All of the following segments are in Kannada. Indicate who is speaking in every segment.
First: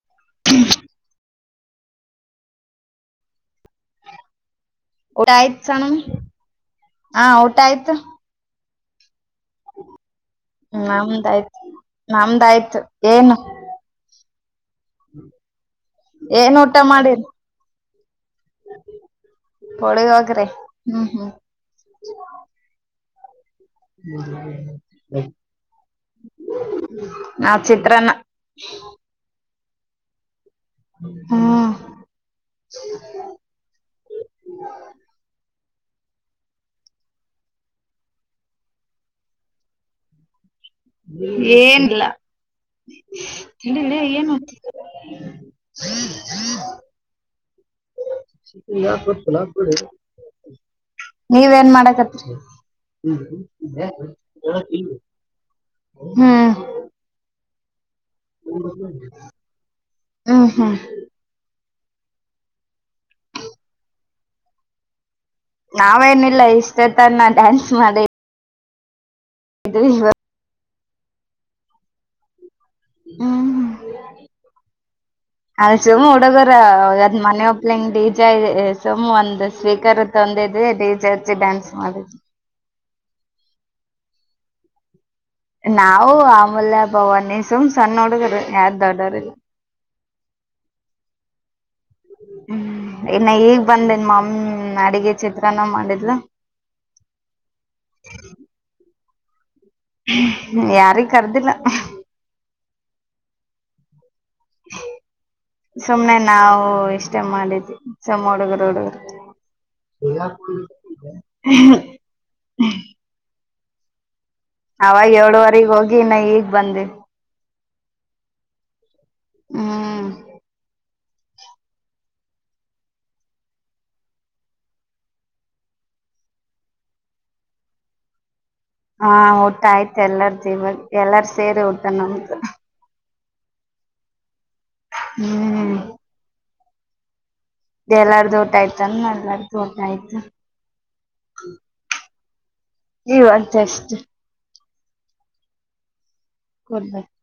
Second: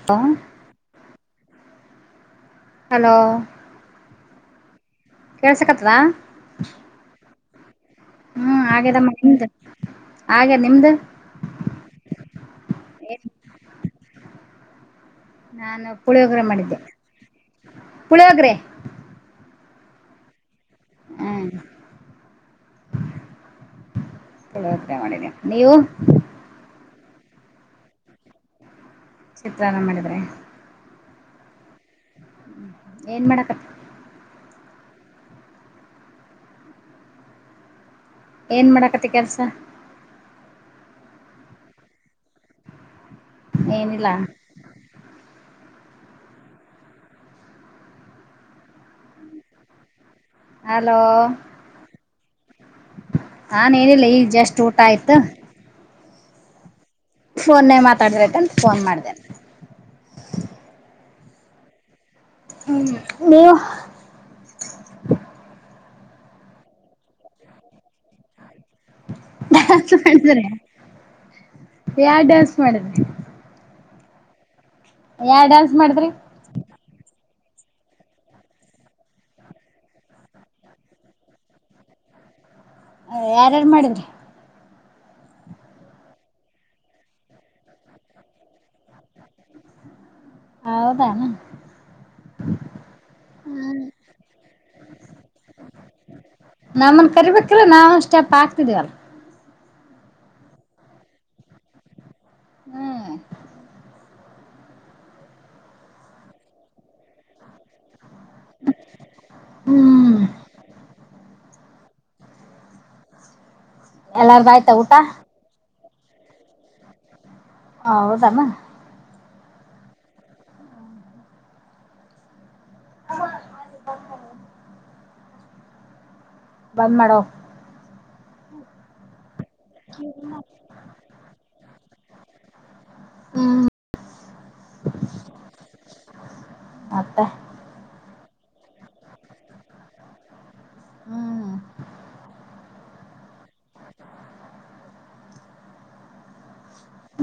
Speaker 1: [unintelligible]
Speaker 2: ಹ್ಮ
Speaker 1: ಹಲೋ
Speaker 2: ಹ
Speaker 1: ಕೇಳ್ಸಕತ್ತದ
Speaker 2: ಊಟ ಆಯ್ತು
Speaker 1: ಹ್ಮ ಆಗೇದ ಅಮ್ಮ ನಿಮ್ದು ಆಗ್ಯದ ನಿಮ್ದು
Speaker 2: ನಮ್ದಾಯ್ತು ಏನು
Speaker 1: ನಾನು ಪುಳಿಯೋಗ್ರ
Speaker 2: ಏನ್ ಊಟ
Speaker 1: ಮಾಡಿದ್ದೆ
Speaker 2: ಮಾಡಿರಿ
Speaker 1: ಪುಳಿಯೋಗ್ರೆ
Speaker 2: ಪುಳಿ ಹೊಗರೆ ಹ್ಮ್ ಹ್ಮ್
Speaker 1: ಪುಳಿ ಹೊಗರೆ ಮಾಡಿನಿ ನೀವು
Speaker 2: ನಾವು ಚಿತ್ರನ್ನ ಹ್ಮ
Speaker 1: ಚಿತ್ರನ್ನ ಮಾಡಿದ್ರೆ
Speaker 2: ಹಾ
Speaker 1: ಏನ್ ಮಾಡಕತ್ತಿ ಏನ್ ಮಾಡಕತಿ ಕೆಲಸ
Speaker 2: ಏನ್ ಇಲ್ಲ
Speaker 1: ಏನಿಲ್ಲ
Speaker 2: ಹ್ಮ್ ಹ್ಮ್
Speaker 1: ಹಲೋ
Speaker 2: ನೀವೇನ್ ಮಾಡಕತ್ರಿ
Speaker 1: ನಾನ ಏನ್ ಇಲ್ಲ ಈಗ ಜಸ್ಟ್ ಊಟ ಆಯ್ತು
Speaker 2: ಹ್ಮ್
Speaker 1: ಫೋನ್ನಾಗ ಮಾತಾಡ ಕತ್ತಿನಿ
Speaker 2: ಹ್ಮ ಹ್ಮ್
Speaker 1: ಹ್ಮ ನೀವು
Speaker 2: ನಾವೇನಿಲ್ಲ ಇಷ್ಟ ತನ ಡ್ಯಾನ್ಸ್ ಮಾಡಿವಿ
Speaker 1: ಡಾನ್ಸ್ ಮಾಡಿದ್ರಿ ಯಾ ಡ್ಯಾನ್ಸ್ ಮಾಡಿದ್ರಿ
Speaker 2: ಹ್ಮ್
Speaker 1: ಯಾವ
Speaker 2: [unintelligible]
Speaker 1: ಡ್ಯಾನ್ಸ್ ಮಾಡಿದ್ರಿ
Speaker 2: ಅದ್ ಮನೆ ಓಪ್ಲಿಂಗ್ ಡಿ ಜೆ ಸುಮ್ ಒಂದ್ ಸ್ವೀಕಾರ ಒಂದಿದೆ ಡಿ ಜೆ ಹಚ್ಚಿ ಡ್ಯಾನ್ಸ್ ಮಾಡಿವೆ
Speaker 1: ಯಾರ್ಯಾರು ಮಾಡಿದ್ರಿ
Speaker 2: ನಾವು ಆಮೂಲ್ಯ ಬವಾನಿ ಸುಮ್ ಸಣ್ಣ ಹುಡುಗರು ಯಾರ ದೊಡ್ಡರ ಇಲ್ಲ
Speaker 1: ಹೌದಾನ
Speaker 2: ಹ್ಮ್ ಇನ್ನ ಈಗ್ ಬಂದೇನ್ ಮಮ್ಮಿ ಅಡಿಗೆ ಚಿತ್ರಾನ್ನ ಮಾಡಿದ್ಲು
Speaker 1: ನಮ್ಮನ್ ಕರಿಬೇಕ್ರ ನಾವ ಒಂದ ಸ್ಟೆಪ್ ಹಾಕ್ತಿದೀವಲ್ಲ
Speaker 2: ಯಾರಿಗಿ ಕರ್ದಿಲ್ಲ
Speaker 1: ಹ್ಮ್
Speaker 2: ಸುಮ್ನೆ ನಾವು ಇಷ್ಟೇ ಮಾಡಿದ್ದೀವಿ ಸುಮ್ಮ ಹುಡುಗರು
Speaker 1: ಹ್ಮ್
Speaker 2: ಹುಡುಗರು
Speaker 1: ಎಲ್ಲಾರ್ [unintelligible]
Speaker 2: ಅವಾಗ ಏಳುವರೆಗೆ ಹೋಗಿ ಇನ್ನ ಈಗ್ ಬಂದಿವಿ
Speaker 1: ಹೌದನ
Speaker 2: ಹ್ಮ
Speaker 1: [unintelligible] ಬಂದ್ ಮಾಡೋ.
Speaker 2: ಹಾ ಊಟ ಆಯ್ತು ಎಲ್ಲಾರ ಸೇರಿ ಊಟ ನಮ್ದು.
Speaker 1: ಹ್ಮ
Speaker 2: ಹ್ಮ್
Speaker 1: ಮತ್ತ.
Speaker 2: ಎಲ್ಲಾರ್ದು ಊಟ ಆಯ್ತು ಏನ್ ಎಲ್ಲಾರ್ದ ಊಟ ಆಯ್ತ
Speaker 1: ಹ್ಮ್
Speaker 2: ಇವಾಗ ಜಸ್ಟ್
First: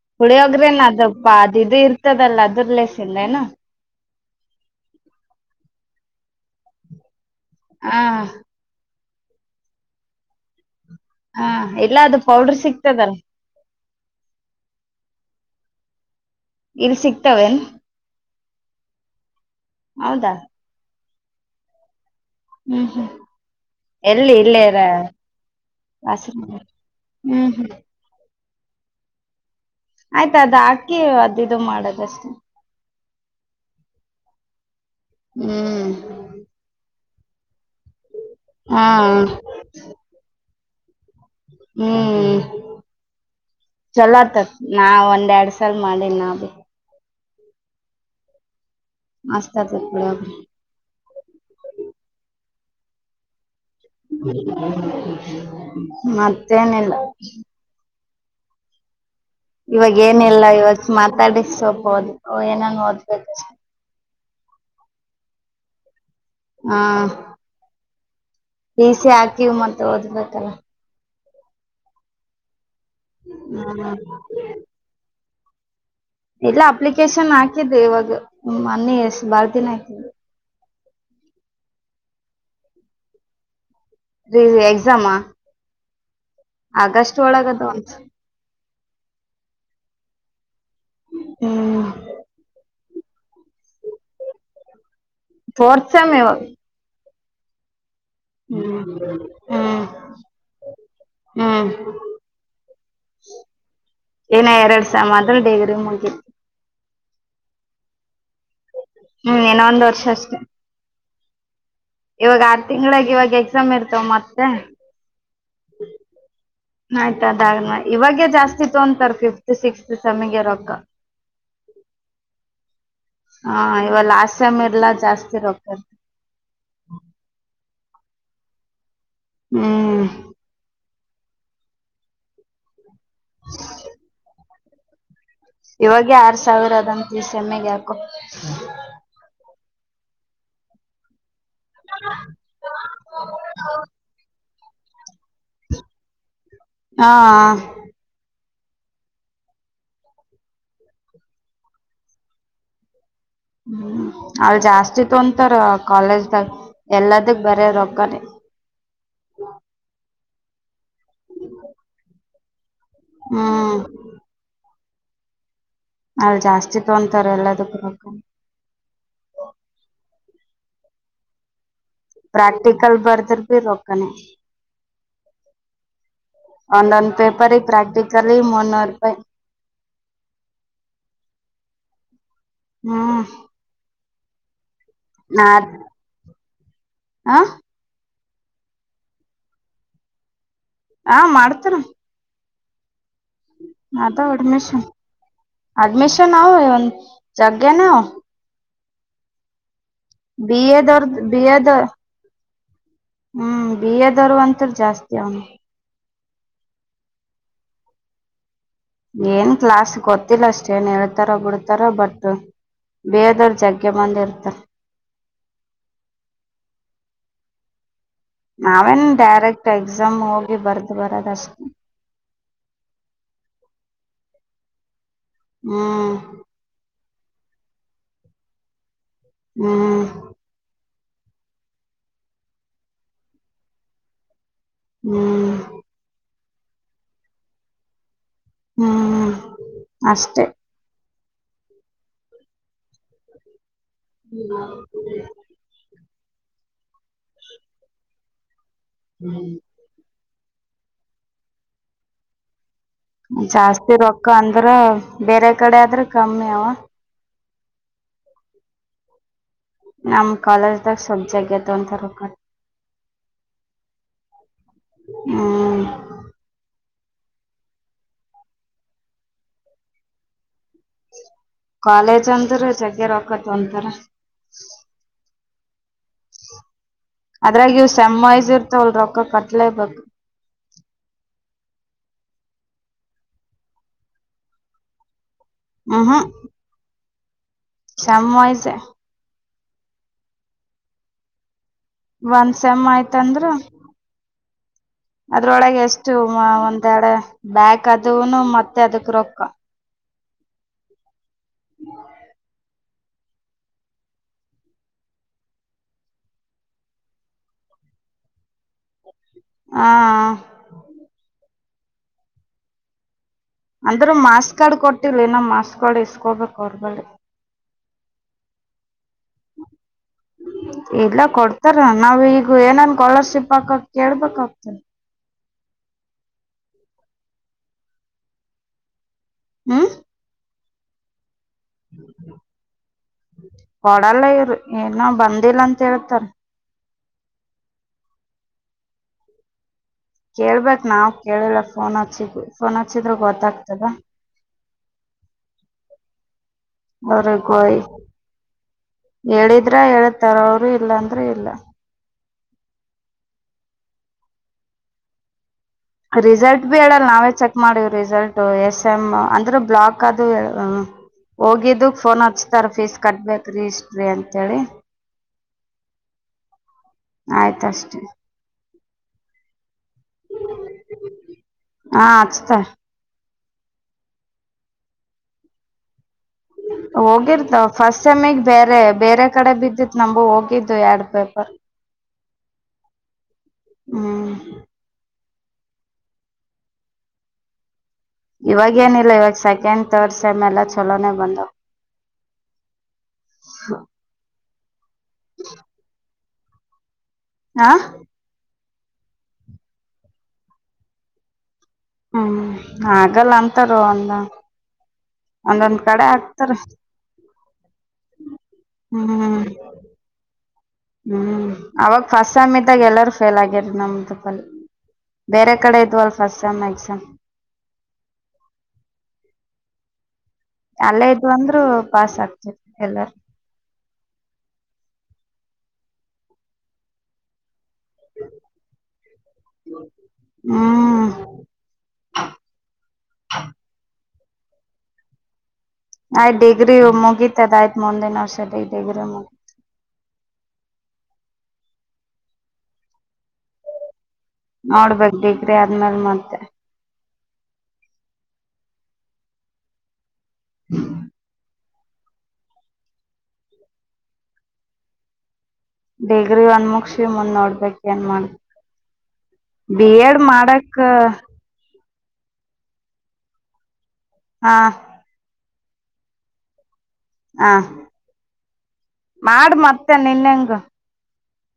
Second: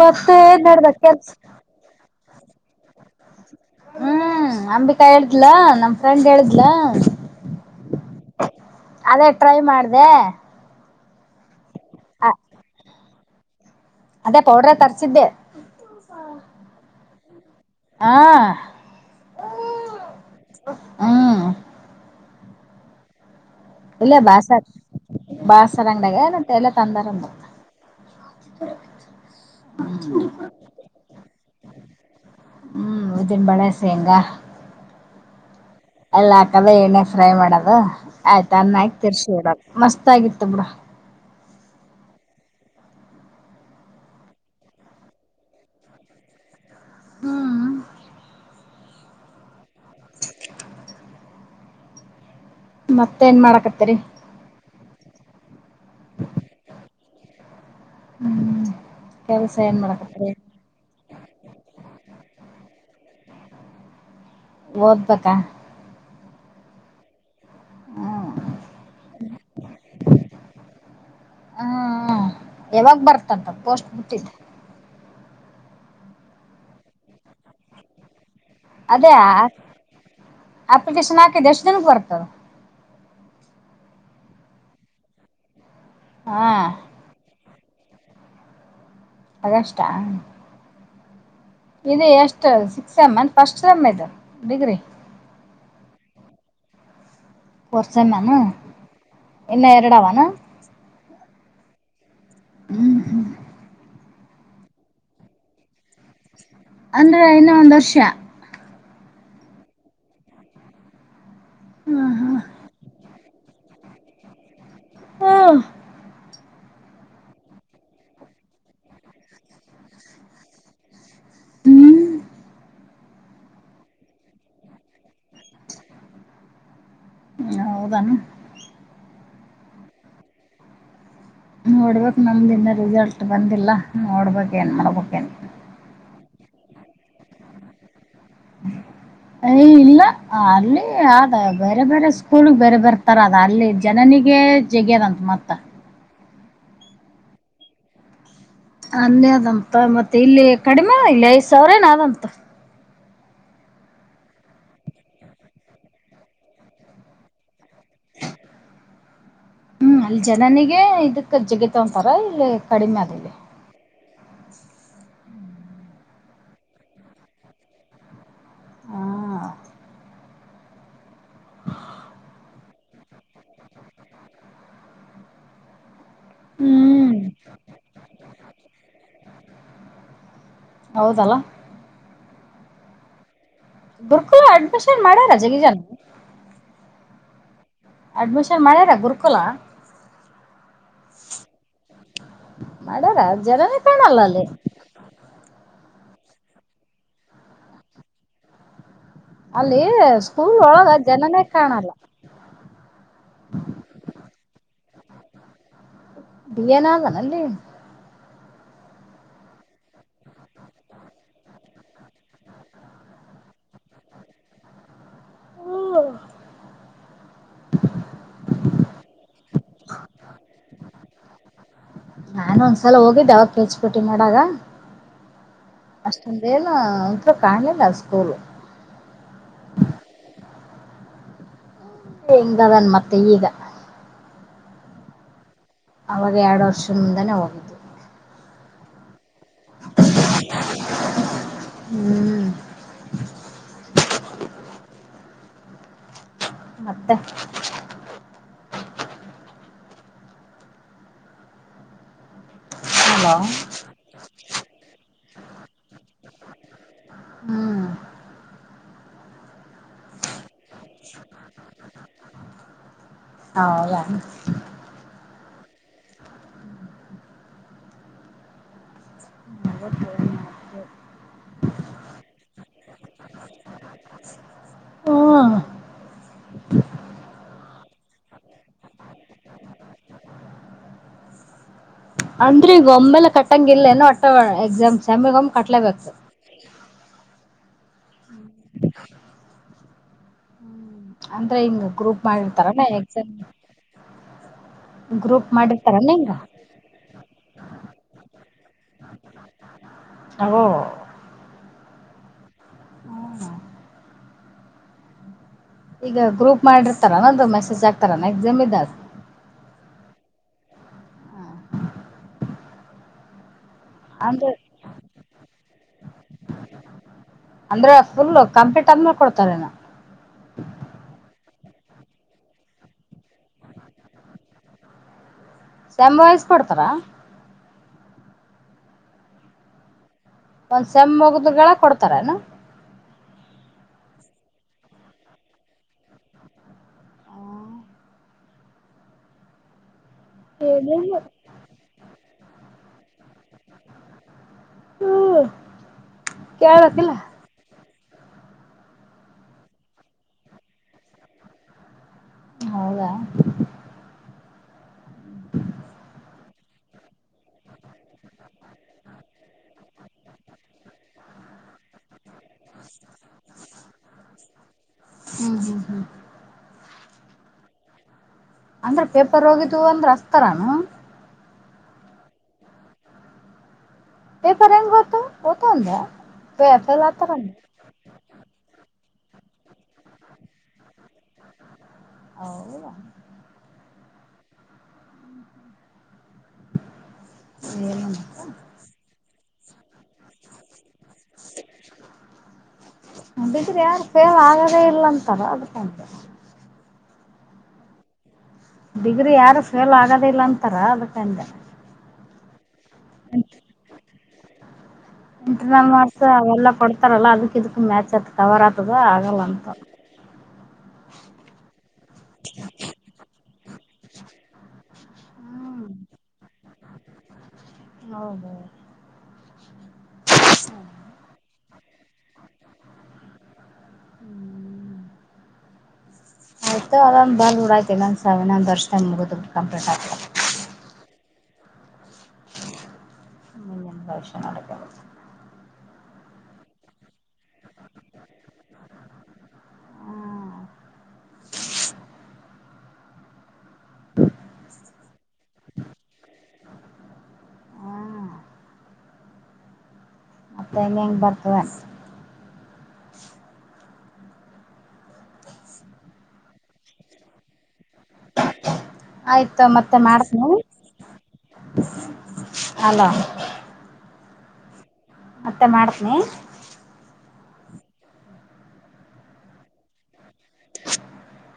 Speaker 1: ಮತ್ತೆ ಏನ್
Speaker 2: ಪುಳಿಯೋಗರೆ
Speaker 1: ನಡ್ದದ
Speaker 2: ಅದು
Speaker 1: ಕೆಲ್ಸ
Speaker 2: ಇದು ಇರ್ತದಲ್ಲ ಅದರ್ ಲೇ ತಿಂದೆ ಏನ
Speaker 1: ಹ್ಮ್ ಅಂಬಿಕಾ ಹೇಳಿದ್ಲ ನಮ್ ಫ್ರೆಂಡ್ ಹೇಲಿದ್ಲ.
Speaker 2: ಹಾ
Speaker 1: ಅದೇ ಟ್ರೈ ಮಾಡದೆ
Speaker 2: ಹಾ ಇಲ್ಲಾ ಅದು ಪೌಡರ್ ಸಿಗ್ತದ.
Speaker 1: ಅದೇ ಪೌಡ್ರ ತರ್ಸಿದ್ದೆ
Speaker 2: ಇಲ್ಲಿ ಸಿಗ್ತಾವೇನ್.
Speaker 1: ಹಾ
Speaker 2: ಹೌದಾ
Speaker 1: ಹ್ಮ
Speaker 2: ಹ್ಮ್ ಹ್ಮ್
Speaker 1: ಇಲ್ಲೇ
Speaker 2: ಎಲ್ಲಿ
Speaker 1: ಬಾಸರ್
Speaker 2: ಇಲ್ಲೆರ
Speaker 1: ಬಾಸರ ಅಂಗಡ್ಯಾಗ ಎಲ್ಲ ತಂದಾರ ಅಂದ್ರ.
Speaker 2: ಹ್ಮ್ ಹ್ಮ್
Speaker 1: [inaudible]
Speaker 2: ಆಯ್ತ ಅದ ಹಾಕಿ ಅದ ಇದು ಮಾಡದಷ್ಟೇ.
Speaker 1: ಹ್ಮ್ ಉದ್ದಿನ ಬೇಳೆ ಶೇಂಗಾ.
Speaker 2: ಹ್ಮ್
Speaker 1: ಎಲ್ಲ ಹಾಕದ ಎಣ್ಣೆಗ ಫ್ರೈ ಮಾಡದ ಆಯ್ತು ಅನ್ನಾ
Speaker 2: ಹಾ
Speaker 1: ಹಾಕಿ ಕಿಸಿ ಬಿಡದ ಮಸ್ತ್ ಆಗಿತ್ತು ಬಿಡ.
Speaker 2: ಹ್ಮ್ ಚಲೋ ಆತದ ನಾ ಒಂದ್ ಎರಡ್ ಸಲ್ ಮಾಡಿನ ಭೀ.
Speaker 1: ಹ್ಮ.
Speaker 2: ಮಸ್ತ ಅಕ್ಕೇತಿ ಪುಳಿಯೋಗರೆ
Speaker 1: ಮತ್ತ ಏನ್ ಮಾಡಾಕತ್ತರಿ.
Speaker 2: ಮತ್ತ ಏನಿಲ್ಲ
Speaker 1: ಹ್ಮ್ ಕೆಲ್ಸ ಏನ್
Speaker 2: ಇವಾಗ ಏನ
Speaker 1: ಮಾಡಕತ್ತರಿ
Speaker 2: ಇಲ್ಲ ಇವತ್ತ ಮಾತಾಡಿ ಸ್ವಲ್ಪ ಏನನ್ ಓದ್ಬೇಕ.
Speaker 1: ಓದ್ಬೇಕಾ.
Speaker 2: ಹಾ
Speaker 1: ಹ್ಮ್
Speaker 2: ಡಿಸಿ ಹಾಕಿವ ಮತ್ತೆ ಓದ್ಬೇಕಲ್ಲ.
Speaker 1: ಹ್ಮ ಯಾವಾಗ ಬರ್ತಂತ ಪೋಸ್ಟ್
Speaker 2: ಹ್ಮ
Speaker 1: ಬಿಟ್ಟಿದ್ದ
Speaker 2: ಇಲ್ಲ ಅಪ್ಲಿಕೇಶನ್ ಹಾಕಿದ್ ಇವಾಗ ಮನ್ನಿ
Speaker 1: ಅದೇ
Speaker 2: ಎಷ್ಟ ಬಾಳ ದಿನ ಆಯ್ತ
Speaker 1: ಅಪ್ಲಿಕೇಶನ್ ಹಾಕಿದ್ದ ಎಷ್ಟ ದಿನಕ್ಕ ಬರುತ್ತ ಅದ
Speaker 2: ರೀ ಎಕ್ಸಾಮಾ.
Speaker 1: ಹಾ
Speaker 2: ಆಗಷ್ಟ ಒಳಗ ಅದಾವ ಅಂತ.
Speaker 1: ಅಗಷ್ಟ.
Speaker 2: ಹ್ಮ್
Speaker 1: ಇದು ಎಷ್ಟು ಸಿಕ್ಸ್ ಸೆಮ್ಮ್ ಏನ್ ಫಸ್ಟ್ ಸೆಮ್ ಇದು ಡಿಗ್ರಿ.
Speaker 2: ಪೋರ್ತ ಸೆಮ್ ಇವಾಗ.
Speaker 1: ಪೋರ್ತ ಸೆಮ್ ಏನ್
Speaker 2: ಹ್ಮ್ ಹ್ಮ್ ಹ್ಮ್. [inaudible]
Speaker 1: ಹ್ಮ್ ಹ್ಮ. [inaudible]
Speaker 2: ಏನ ಎರಡ್ ಸ್ಯಾಮ್ ಆದರ ಡಿಗ್ರಿ ಮುಗೀತ. [inaudible]
Speaker 1: ಅಂದ್ರೆ ಇನ್ನ ಒಂದ ವರ್ಷ.
Speaker 2: ಹ್ಮ್ ಇನ್ನ ಒಂದು ವರ್ಷ ಅಸ್ಟೇ.
Speaker 1: ಹ್ಮ [inaudible]
Speaker 2: ಇವಾಗ ಆರ್ ತಿಂಗಳಾಗಿ ಇವಾಗ ಎಕ್ಸಾಮ್ ಇರ್ತವ ಮತ್ತೆ.
Speaker 1: ಹ್ಮ್
Speaker 2: ಆಯ್ತದಾಗ ಇವಾಗೆ ಜಾಸ್ತಿ ತೊಂತರ್ ಫಿಫ್ತ್ ಸಿಕ್ಸ್ತ್ ಸಮಗೆ ರೊಕ್ಕ.
Speaker 1: ಹ್ಮ್ [inaudible]
Speaker 2: ಹಾ ಇವಲ್ಲ ಲಾಸ್ಟ ಸೇಮ್ ಎಲ್ಲಾ ಜಾಸ್ತಿ ರೊಕ್ಕ.
Speaker 1: ಹ ಹೌದಾನ
Speaker 2: ಹ್ಮ್ [inaudible]
Speaker 1: ನೋಡ್ಬೇಕು ನಮ್ದ ಇನ್ನ ರಿಸಲ್ಟ್ ಬಂದಿಲ್ಲ ನೋಡ್ಬೇಕ ಏನ್ ಮಾಡ್ಬೇಕೇನ್.
Speaker 2: ಇವಾಗೆ ಆರ್ ಸಾವಿರ ಅದಂತ ಈ ಸೇಮ್ಗ ಯಾಕೋ.
Speaker 1: [unintelligible] ಏ ಇಲ್ಲ ಅಲ್ಲಿ ಆದ ಬೇರೆ ಬೇರೆ ಸ್ಕೂಲ್ ಬೇರೆ ಬರ್ತಾರ ಅದ ಅಲ್ಲಿ ಜನನಿಗೆ ಜಗಿಯದಂತ ಮತ್ತ.
Speaker 2: ಹಾ [inaudible]
Speaker 1: ಅನ್ನೇ ಅದಂತ ಮತ್ತೆ ಇಲ್ಲಿ ಕಡಿಮೆ ಇಲ್ಲಿ ಐದ್ ಸಾವಿರ ಏನ ಅಂತ.
Speaker 2: ಹ್ಮ್ ಅಲ್ಲಿ ಜಾಸ್ತಿ ತೊಂತಾರ ಕಾಲೇಜ್ದಾಗ ಎಲ್ಲದಕ ಬರೆ ರೋಕ್ಕಾನೆ.
Speaker 1: ಹ್ಮ್ ಅಲ್ಲಿ ಜನನಿಗೆ ಇದಕ್ ಜಗಿತೊಂತಾರ ಇಲ್ಲಿ ಕಡಿಮೆ ಆದ.
Speaker 2: ಹಾ [inaudible] ಅಲ್ಲಿ ಜಾಸ್ತಿ ತೊಂತಾರ ಎಲ್ಲದಕ್ಕೂ ರೊಕ್ಕ.
Speaker 1: ಹ್ಮ [unintelligible] [inaudible]
Speaker 2: ಪ್ರಾಕ್ಟಿಕಲ್ ಬರ್ದರ್ ರೇ ರೊಕ್ಕಾನೆ. [unintelligible] ಒಂದ ಒಂದು
Speaker 1: ಹ್ಮ್
Speaker 2: ಪೇಪರ್ ಪ್ರಾಕ್ಟಿಕಲಿ ಮುನ್ನೂರು ರೂಪಾಯಿ
Speaker 1: [unintelligible] ಹೌದಲ್ಲ
Speaker 2: ಹ್ಮ್ [inaudible]
Speaker 1: ಬರ್ಕೊ ಆಡಿಮಿಷನ್ ಮಾಡರ ಜಗ್ಗಿಜನ್ನ.
Speaker 2: ಹಾ [unintelligible] [inaudible]
Speaker 1: ಅಡ್ಮಿಷನ್ ಮಾಡ್ಯಾರ ಗುರುಕುಲ.
Speaker 2: ಹಾ ಮಾಡ್ತಾನ.
Speaker 1: [unintelligible] ಮಾಡಾರ
Speaker 2: ಅಥವ ಅಡ್ಮಿಷನ್ ಅಡ್ಮಿಷನ್ ಅವ ಒಂದ್ ಜಗ್ಗೇನು.
Speaker 1: ಅಲ್ಲಿ ಸ್ಕೂಲ್
Speaker 2: ಬಿ ಎ
Speaker 1: ಒಳಗ
Speaker 2: ದ [inaudible] ಬಿ
Speaker 1: ಜನನೇ
Speaker 2: ಎ ದ [inaudible]
Speaker 1: ಕಾಣಲ್ಲ
Speaker 2: ಹ್ಮ್ ಬಿ ಎ ದವರದು ಅಂತು ಜಾಸ್ತಿ ಅವನು.
Speaker 1: ಬಿ ಎ ಯನ ಅದನಲ್ಲಿ.
Speaker 2: ಏನ್ ಕ್ಲಾಸ್ ಗೊತ್ತಿಲ್ಲ ಅಷ್ಟೇ ಏನ್ ಹೇಳ್ತಾರ ಬಿಡ್ತಾರ ಬಟ್. ಬಿ ಎ ದವ್ರು ಜಗ್ಗೆ ಮಂದಿ ಇರ್ತಾರೆ
Speaker 1: ಹಾ [inaudible]
Speaker 2: ನಾವೇನ್ ಡೈರೆಕ್ಟ್ ಎಕ್ಸಾಮ್ ಹೋಗಿ ಬರ್ದು ಬರದಷ್ಟು.
Speaker 1: ನಾನು ಒಂದ್ಸಲ ಹೋಗಿದ್ದೆ ಯಾವಾಗ [inaudible] ಕಲ್ಸ್ಪಟ್ಟಿ ಮಾಡಾಗ
Speaker 2: ಹ್ಮ್
Speaker 1: ಅಷ್ಟೊಂದೇನು. ಅಷ್ಟೊಂದು ಕಾಣಲಿಲ ಸ್ಕೂಲ್.
Speaker 2: ಹ್ಮ್ [inaudible]
Speaker 1: ಹೆಂಗ್ ಅದನ್ ಮತ್ತೆ ಈಗ.
Speaker 2: [inaudible]
Speaker 1: ಅವವಾಗ ಎರಡು ವರ್ಷದ ಮುಂದಾನೆ ಹೋಗಿದು.
Speaker 2: ಹ್ಮ್ ಅಷ್ಟೇ.
Speaker 1: [inaudible]
Speaker 2: [inaudible]
Speaker 1: ಮತ್ತೆ.
Speaker 2: [inaudible]
Speaker 1: ಹಲೋ
Speaker 2: ಜಾಸ್ತಿ ರೊಕ್ಕ ಅಂದ್ರ ಬೇರೆ ಕಡೆ ಆದ್ರೆ ಕಮ್ಮಿ ಅವ.
Speaker 1: [inaudible]
Speaker 2: ನಮ್ ಕಾಲೇಜದಾಗ ಸ್ವಲ್ಪ ಜಗ್ಗೆ ತೋತಾರ.
Speaker 1: ಹೌದಾ.
Speaker 2: [inaudible]
Speaker 1: [inaudible]
Speaker 2: ಕಾಲೇಜ್ ಅಂದ್ರ ಜಗ್ಗೆ ರೊಕ್ಕ ತೋಂತಾರ.
Speaker 1: ಹ್ಮ್
Speaker 2: ಅದ್ರಾಗ ಇವು ಸೇಮ್ ವೈಸ್ ಇರ್ತವಲ್ ರೊಕ್ಕ ಕಟ್ಲೆ ಬೆಕ.
Speaker 1: ಅಂದ್ರೆ ಈಗ ಒಮ್ಮೆಲೆ ಕಟ್ಟಂಗ ಇಿಲ್ಲೇನೋ ವಟ್ಟ ಎಕ್ಸಾಮ್ ಸಮ್ ವಮಿ
Speaker 2: ಹ್ಮ್
Speaker 1: ಕಟ್ಲೇಬೇಕು.
Speaker 2: ಹ್ಮ್ ಸೆಮ್ ವೈಸ್.
Speaker 1: ಅಂದ್ರೆ ಹಿಂಗ ಗ್ರೂಪ್
Speaker 2: ಒಂದ್ ಸೆಮ್
Speaker 1: ಮಾಡಿರ್ತಾರಲ್ಲ ಎಕ್ಸಾಮ್.
Speaker 2: ಆಯ್ತಂದ್ರ
Speaker 1: ಗ್ರೂಪ್
Speaker 2: ಅದ್ರೊಳಗೆ
Speaker 1: ಮಾಡಿರ್ತಾರಲ್ಲ
Speaker 2: ಎಷ್ಟು
Speaker 1: ಹಿಂಗ
Speaker 2: ಒಂದೆಡೆ ಬ್ಯಾಕ್ ಅದುವುನು ಮತ್ತೆ ಅದಕ್ ರೊಕ್ಕ.
Speaker 1: [inaudible]
Speaker 2: [inaudible]
Speaker 1: [inaudible] ಈಗ ಗ್ರೂಪ್ ಮಾಡಿರ್ತಾರಲ್ಲ ಅದು ಮೆಸೇಜ್ ಆಗ್ತಾರ ಏನ್ ಎಕ್ಸಾಮ್ ಇದಾಗ.
Speaker 2: [inaudible] ಅಂದ್ರರು
Speaker 1: ಅಂದ್ರೆ
Speaker 2: ಮಾಸ್ಕ್ ಕಾರ್ಡ್ ಕೊಟ್ಟಿರ್ಲ ಇನ ಮಾಸ್ಕ್ ಕಾರ್ಡ್ ಇಸ್ಕೊಬೇಕು ಅವ್ರ ಬಳ್ಳಿ.
Speaker 1: ಅಂದ್ರೆ ಫುಲ್ ಕಂಪ್ಲೀಟ್ ಆದ್ಮೇಲೆ ಕೊಡ್ತಾರೆ ಏನ್.
Speaker 2: ಇಲ್ಲ ಕೊಡ್ತಾರ ನಾವ್ ಈಗ ಏನನ್ ಕಾಲರ್ಶಿಪ್ ಹಾಕಕ್ ಕೇಳ್ಬೇಕಾಗ್ತದೆ.
Speaker 1: ಸೇಮ್ ವಾಯ್ಸ್ ಕೊಡ್ತಾರಾ.
Speaker 2: [inaudible]
Speaker 1: ಒಂದ್ ಸೆಮ್ಮ ಮುಗ್ದ್ ಗಳ ಕೊಡ್ತಾರನೆ.
Speaker 2: ಕೊಡಲ್ಲ ಇವರು ಇನಾ ಬಂದಿಲ್ಲ ಅಂತ ಹೇಳ್ತಾರ. ಕೇಳ್ಬೇಕ್ ನಾವ್
Speaker 1: ಏನೇನು
Speaker 2: ಕೇಳಿಲ್ಲ ಫೋನ್ ಹಚ್ಚಿದ ಫೋನ್ ಹಚ್ಚಿದ್ರೆ ಗೊತ್ತಾಗ್ತದ.
Speaker 1: ಹ್ಮ [unintelligible] ಕೇಳಬೇಕಿಲ್ಲ.
Speaker 2: ವಯಿ ಹೇಳಿದ್ರ ಹೇಳತಾರ ಅವರು ಇಲ್ಲ ಅಂದ್ರೆ ಇಲ್ಲ.
Speaker 1: ಹೌದಾ. [inaudible]
Speaker 2: ರಿಸಲ್ಟ್ ಬಿ ಹೇಳಡಲ್ಲ ನಾವೇ ಚಕ್. ಮಾಡಿವ್ ರಿಸಲ್ಟ್ ಎಸ್ ಎಮ್ ಅಂದ್ರೆ ಬ್ಲಾಕ್ ಅದು. ಹೋಗಿದಕ್ ಫೋನ್ ಹಚ್ತಾರ ಫೀಸ್ ಕಟ್ಬೇಕು ರರಿಜಿಸ್ಟ್ರಿ ಅಂತಹೇಳಿ.
Speaker 1: [inaudible]
Speaker 2: ಆಯ್ತಷ್ಟೇ.
Speaker 1: ಅಂದ್ರೆ ಪೇಪರ್ ಹೋಗಿದ್ದವು ಅಂದ್ರೆ ಅಚತಾರಾನ.
Speaker 2: ಹಾ ಅಚತಾರ.
Speaker 1: ಪೇಪರ್ ಎಂಗ್ ಹೊತವ ಹೊತವ ಅಂದ್ಯಾ.
Speaker 2: ಹೋಗಿರ್ತ ಫಸ್ಟ್ ಸೆಮಗ್ ಬೇರೆ ಬೇರೆ ಕಡೆ ಬಿದ್ದಿತ್ ನಂಬು ಹೋಗಿದ್ದು ಎರಡ್ ಪೇಪರ್.
Speaker 1: ಹೌದ [inaudible]
Speaker 2: ಹ್ಮ್ [inaudible]
Speaker 1: ಸೇ [inaudible]
Speaker 2: ಇವಾಗ ಏನಿಲ್ಲ ಇವಾಗ ಸೆಕೆಂಡ್ ತರ್ಡ್ ಸೆಮ್ ಎಲ್ಲಾ ಚಲೋನನೆ ಬಂದವಾ.
Speaker 1: ಬಿದ್ರ ಯಾರು ಫೇಲ್ ಆಗದೇ ಇಲ್ಲ ಅಂತಾರ ಅದಕ್ಕ.
Speaker 2: ಹಾ [inaudible]
Speaker 1: ಡಿಗ್ರಿ ಯಾರು ಫೇಲ್ ಆಗೋದಿಲ್ಲ ಅಂತಾರ ಅದಕಂದೆ.
Speaker 2: ಹ್ಮ್ ಹಾಗಲ್ಲ ಅಂತಾರ ಒಂದ. ಒಂದೊಂದ್
Speaker 1: ಇಂಟರ್ನಲ್
Speaker 2: ಕಡೆ
Speaker 1: ಮಾರ್ಕ್ಸ್
Speaker 2: ಆಗ್ತಾರ
Speaker 1: ಅವೆಲ್ಲ ಕೊಡ್ತಾರಲ್ಲ ಅದಕ್ ಇದಕ್ ಮ್ಯಾಚ್ ಆತ್ ಕವರ್ ಆತದ
Speaker 2: ಹ್ಮ್
Speaker 1: ಆಗಲ್ಲಂತ.
Speaker 2: ಹ್ಮ್ ಅವಾಗ ಫಸ್ಟ್ ಸೇಮ್ ಇದ್ದಾಗ ಎಲ್ಲಾರು ಫೇಲ್ ಆಗಿದ್ದ ನಮ್ಮ ಗ್ರೂಪ್ ಅಲ್ಲಿ. ಬೇರೆ ಕಡೆ ಇದ್ವಲ್ ಫಸ್ಟ್ ಸೇಮ್ ಎಕ್ಸಾಮ್.
Speaker 1: [unintelligible] ಹೌದ [inaudible]
Speaker 2: ಅಲ್ಲೇ ಇದ್ದು ಅಂದ್ರ ಪಾಸ್ ಆಗ್ತೀರಿ ಏಲ್ಲರು.
Speaker 1: [unintelligible] ಐತ್ತು ಅದೊಂದು ಬರದುಬಿಡು ಅಯ್ತು [unintelligible] ಇನ್ನೊಂದ [inaudible] ಸೆವೆನ್ ಒಂದ ವರ್ಷ ಮುಗದ ಕಂಪ್ಲೀಟ್ ಆಗ್ತದ.
Speaker 2: ಹ್ಮ್ [inaudible]
Speaker 1: [unintelligible]
Speaker 2: ಆಯ್ತ್ ಡಿಗ್ರಿ ಮುಗಿತತದ ಆಯ್ತ್ ಮುಂದಿನ ವರ್ಷದ ಇದೆ ಡಿಗ್ರಿ ಮುಗ. ನೋಡ್ಬೇಕ್ ಡಿಗ್ರಿ ಆದ್ಮೇಲ್ ಮತ್ತೆ.
Speaker 1: ಹ್ಮ್ [inaudible] ಮತ್ತೆ ಹೆಂಗ ಹೆಂಗ್ ಬರ್ತವ.
Speaker 2: ಡಿಗ್ರಿ ಒಂದ್ ಮುಗಸಿ ಮುಂದ್ ನೋಡ್ಬೇಕ ಏನ್ ಮಾಡ [inaudible] ಬಿ ಎಡ್ ಮಾಡಕ್
Speaker 1: ಹಲ್ಲೋ [inaudible]
Speaker 2: ಹಾ [inaudible]
Speaker 1: ಮತ್ತೆ ಮಾಡ್ತಿನಿ
Speaker 2: ಹಾ [unintelligible] ಮಾಡ ಮತ್ತೆ ನಿನ್ ಹೆಂಗ.
Speaker 1: [inaudible]